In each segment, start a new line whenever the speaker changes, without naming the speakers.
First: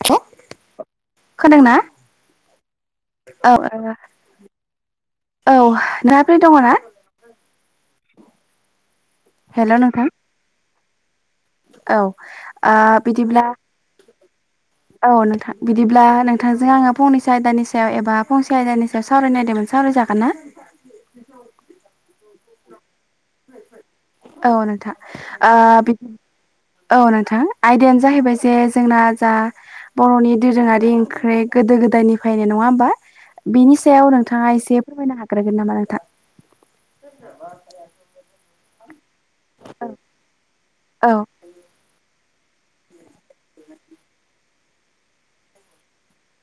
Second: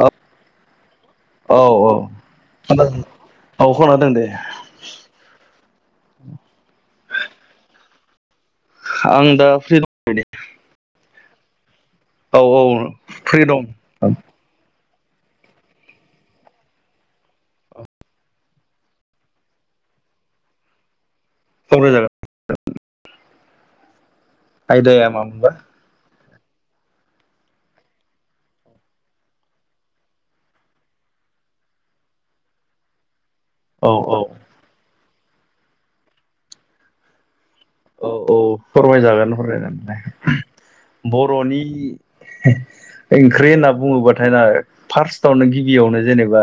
औ औ
खोनादोंना
औ दों औ खोनादों दे ।
औ नाबे दङ ना ।
आं दा फ्रि
नोंथां
दंबाय दे
औ आ
औ
बिदिब्ला
फ्रि दं
औ नोंथां बिदिब्ला नोंथांजों आङो फंनैसो आयदानि सायाव एबा फंसे आयदानि सायाव सावरायनायदोंमोन सावराय जागोनना?
सावराजागोन।
औ नोंथां
आयदाया मामोनबा
ओ बिदि औ नोंथां आयदायानो जाहैबाय जे जोंना जा बर'नि दोरोङारि ओंख्रि गोदो गोदायनिफ्रायनो नङा होमबा। बेनि
औ
सायाव नोंथाङा एसे फोरमायनो हाग्रोगोन नामा नोंथां ।
औ फोरमायजागोन फोरमायनानै दे
औ
बर'नि ओंख्रि होनना बुङोबाथाय ना फार्स्टआवनो गिबियावनो जेनेबा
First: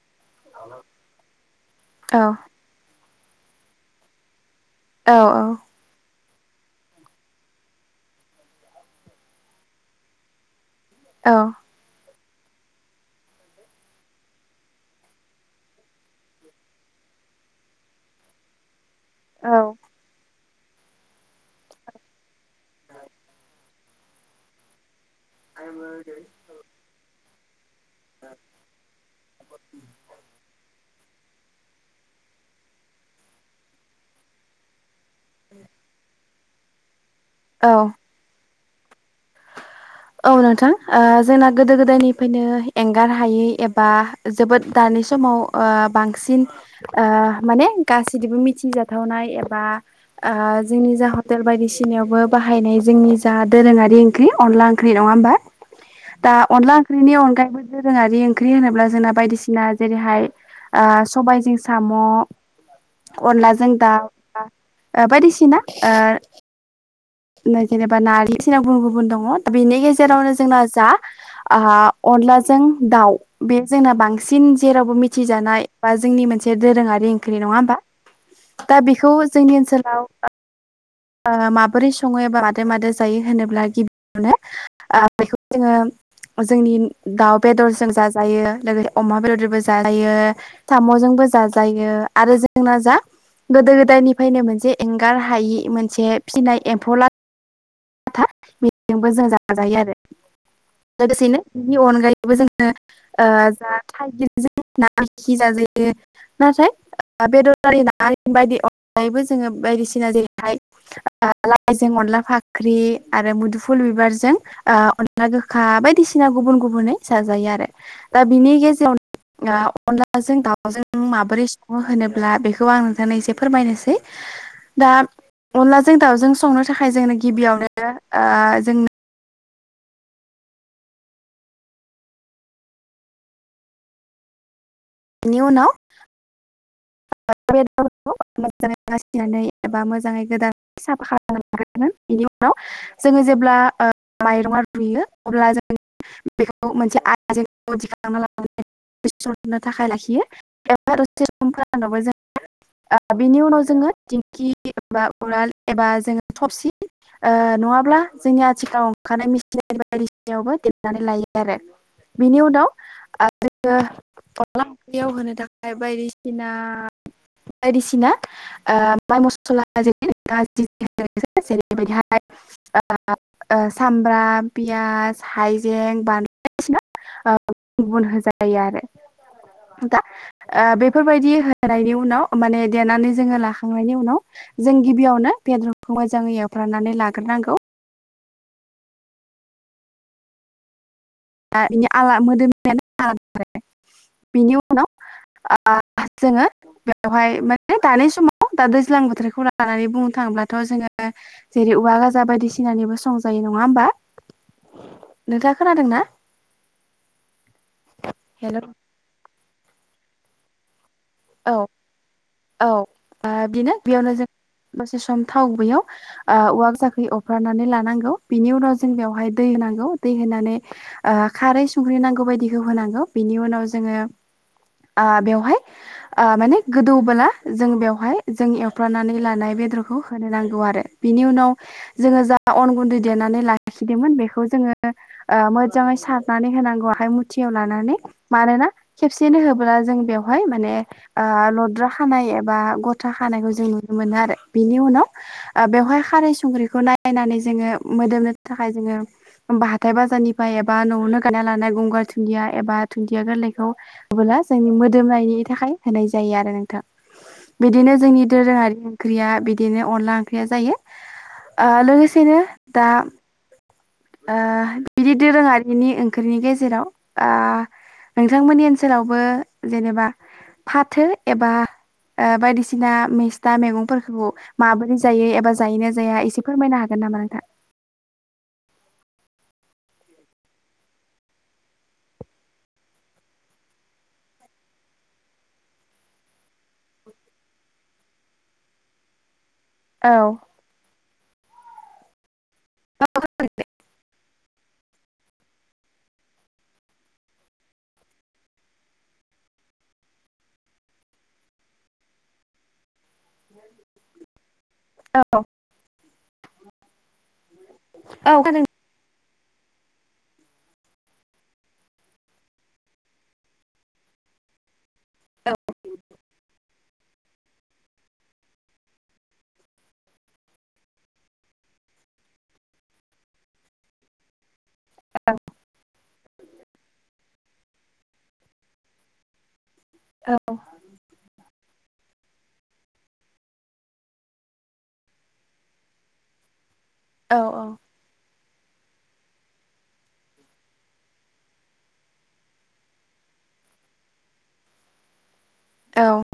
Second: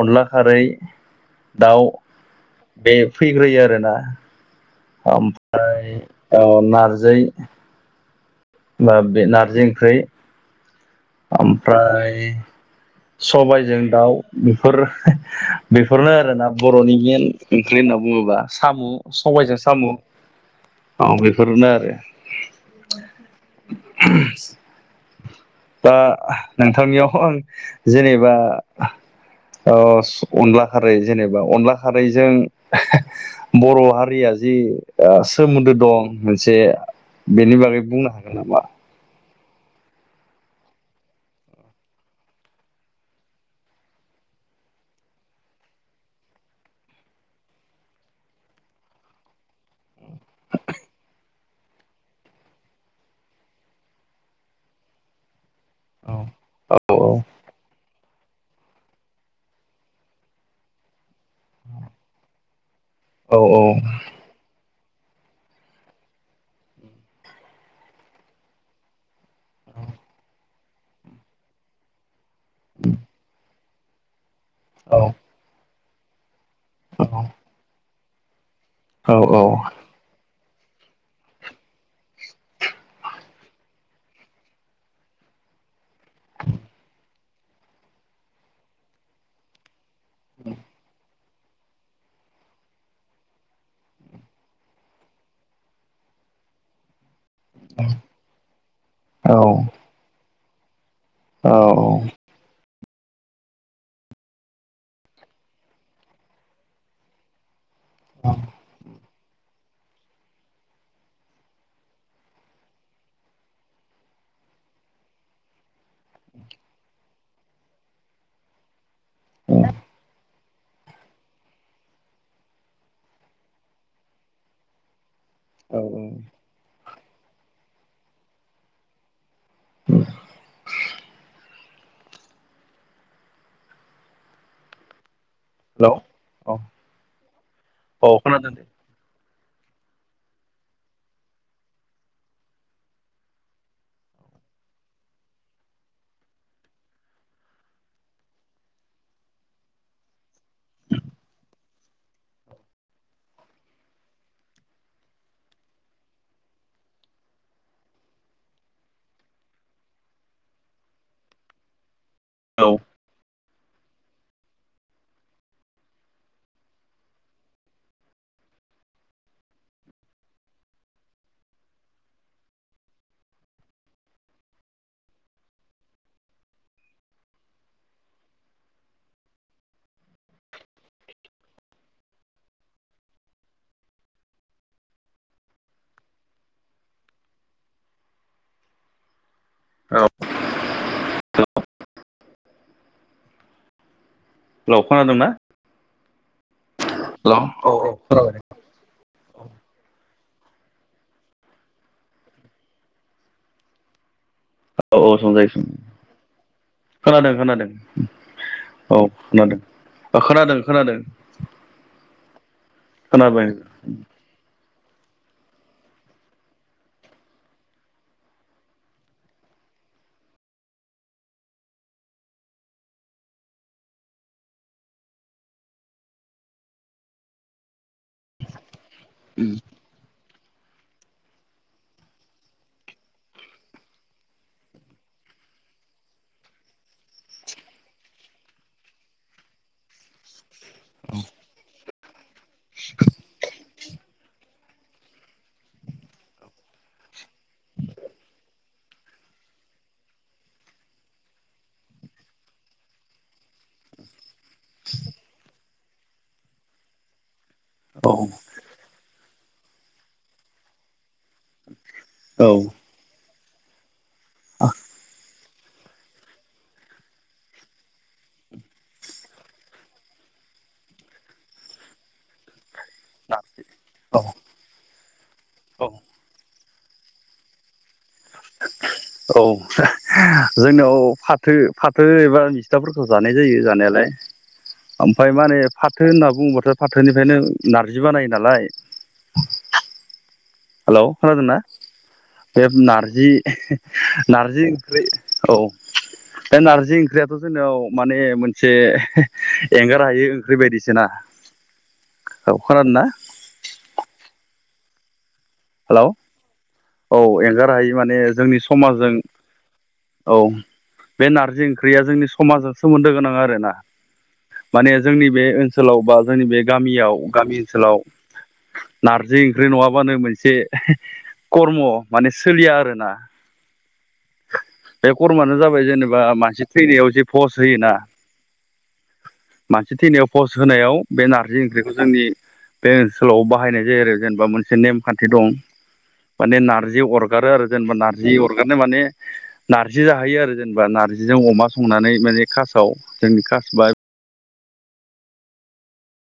अनला खारै दाउ
औ
बे फैग्रोयो आरोना
औ
ओमफ्राय औ नारजि बा बे नारजि ओंख्रि
औ
ओमफ्राय सबायजों दाउ बेफोर बेफोरनो आरोना बर'नि मेन ओंख्रि ना बुङोबा साम' सबायजों
औ
साम'। अ बेफोरनो आरो दा नोंथांनियाव आं जेनेबा ओ अनला खारै जेनेबा अनला खारैजों बर' हारिया जि ओ सोमोन्दो दं मोनसे बेनि बागै
औ
बुंनो हागोन नामा? [unintelligible]
औ नोंथां ओ जोंना गोदो गोदायनिफ्रायनो एंगार हायै एबा जोबोद दानि समाव ओ बांसिन ओ माने गासिनिबो मिथिजाथावनाय एबा ओ जोंनि जा हटेल बायदिसिनायावबो बाहायनाय जोंनि जा दोरोङारि ओं ख्रि अनला ओंख्रि नङा होमबा
औ
दा अनला
औ
ओंख्रिनि अनायैबो जोंहानि ओंख्रि होनोब्ला जोंना बायदिसिना जेरैहाय ओ सबायाइजों साम'
औ
अनलाजों दाउ बा ओ बायदिसिना ओ जोंना जेनेबा ना गुबुन दङ बेनि गेजेरावनो जोंना जा ओ अनला जों दाउ बे जोंना बांसिन
औ
जेरावबो मिथिजानाय बा जोंनि मोन से दोरोङारि ओंख्रि नङा होमबा। दा
औ
बेखौ
औ
जोंनि ओनसोलाव ओ माबोरै सङो एबा मादो मादो जायो होनोब्ला गि बियाव बेखौ जोङो जोंनि दाउ बेदरजों जाजायो लोगो अमा जों जायो थाम'जोंबो जाजायो आरो जोंना जा गोदो गोदायनिफ्रायनो मोनसे एंगार हायि मोन से फिसिनाय एम्फौ ला था बेजोबो जों जाजायो आरो लोगोसेनो
औ
बिनि अनगायैबो जों ओ जा थाइगिरजों ना ओंखि जाजायो ना थाय बेदर [unintelligible] जोङो बायदिसिना जेरैहाय लाइजों अनला फा ख्रि आरो मुदुफुल बिबारजों ओ अनला गोखा बायदिसिना गुबुन गुबुनै जाजा यो आरो दा बिनि गेजेरावनो अलाजों दाव जों माबोरै सङो होनोब्ला बेखौ आं नोंथांनो एसे फोरमायनोसै दा अनलाजों दाउजों संनो थाखाय जोंनो गिबियावनो ओ जों
[inaudible]
बेनि उनाव
हेलौ अ
[unintelligible] बासिनानै एबा मोजाङै गोदान साफा [inaudible] बिनि उनाव जोङो जेब्ला ओ माइरंआ रुयो अब्ला जों बेखौ मोनसे [inaudible] थाखाय लाखियो ओ बेनि उनाव जोङो दिंखि एबा उराल एबा जोङो थबसि ओ नङाब्ला जोंनि आथिखालाव ओंखारानाय मिसिनारि बायदिसिनायावबो देग्रोरनानै लायो आरो बिनि
औ
उनाव जोङो [inaudible] इना बायदिसिना ओ माइ मस्ला ओ सामब्राम पियास हाइजें ओ गुबुन होजायो आरो दा ओ बे फोरबायदि होनायनि उनाव माने देनानै जोङो लाखांनायनि उनाव जों गिबियावनो [unintelligible] मोजाङै एवफ्रामनानै लाग्रोनांगौ
औ
दा [inaudible] बिनि
हेलौ खोनादोंना
उनाव ओ जोङो बेवहाय
हेलौ औ
माने
खोनाबाय
दानि
दे
समाव दा दैज्लां
औ
बोथोरखौ लानानै बुनो थांब्लाथ' जोङो जेरै औवा गाजा बायदिसिनानिबो संजायो नङा होमबा
औ औ
नोंथाङा
संजायो
खोनादोंना
खोनादों खोनादों
हेल'
औ खोनादों ओ खोनादों खोनादों
औ औ ओ
खोनाबाय
बिनो बेयावनो जों दसे सम थाव गुबैयाव ओ औवा जाखै अफ्रानानै लानांगौ बिनि उनाव जों बेयावहाय दै होनां गौ दै होनानै ओ खारै संख्रि नांगौ बायदिखौ होनांगौ बिनि उनाव जोङो ओ बेवहाय ओ माने गोदौबोला जों बेवहाय जों एवफ्रानानै लानाय बेदरखौ होनो नां आरो बिनि उनाव जोङो जा अन गुन्दै देरनानै लाखिदोंमोन बेखौ जोङो मोजाङै सारनानै होनांगौ आहाय मुथियाव लानानै मानोना खेबसेनो होब्ला जों बेवहाय माने लद्रा खानाय एबा गथा खानायखौ जोंनि मोनो आरो बिनि उनाव बेवहाय खारै संख्रिखौ नायनानै जोङो मोदोमनो थाखाय जोङो बा हाथाय बाजारनिफ्राय एबा न'आवनो गानना लानाय गंगार दुुनन्दिया एबा दुुनन्दिया गोरलैखौ अला जोंनि मोदोमनायनि थाखाय होनाय जायो आरो नोंथां बिदिनो
औ
जोंनि दोरोङारि ओंख्रिया बि दिनो अनला ओंख्रिया जायो लोगोसेनो दा बिदि दोरोङारिनि ओंख्रिनि गेजेराव नोंथांमोननि ओनसोलावबो जेनेबा फाथो एबा बायदिसिना बायदिसिना मेस्था
औ
मैगंफोरखौ माबोरै जायो एबा जायोना
औ
जाया एसे फोरमायनो हाग ग मानोथा
[inaudible] औ जोंनाव फाथो फाथो एबा मिस्थाफोरखौ जानाय जायो जानायालाय [inaudible] ओमफ्राय माने फाथो होनना बुङोबाथ' फाथोनिफ्रायनो नारजि बानायो नालाय औ
औ
हेल' खोनादोंना बे नारजि नारजि ओंख्रि औ बे नारजि ओंख्रियाथ' जोंनियाव माने मोनसे एंगार हायो ओंख्रि बायदिस ना हेलौ खोनादोंना
औ
हेल' औ एंगार हायि माने
औ
जोंनि समाजजों औ बे नारजि ओंख्रिया जोंनि समाजजों सोमोन्दो गोनां आरोना माने जोंनि बे
खोनादों औ
ओनसोलाव बा जोंनि बे गामियाव गामि ओनसोलाव नारजि ओंख्रि नङाबानो मोनसे जे कर्म माने सोलिया आरोना बे खरमानो जाबाय जेनेबा बा मानसि थैनायाव जे पस होयोना- मानसि थैनायाव पस्ट होनायाव बे नारजि ओंख्रिखौ जोंनि बे ओनसोलाव बाहायनाय जायो आरो जेनेबा मोनसे से नेमखान्थि दं माने नारजि
औ
अरगारो आरो जेनेबा नारजि अरगारनो माने [inaudible] नार्जि जाहैयो आरो जेनेबा नार्जिजों अमा संनानै माने खासाव जोंनि खासबा
औ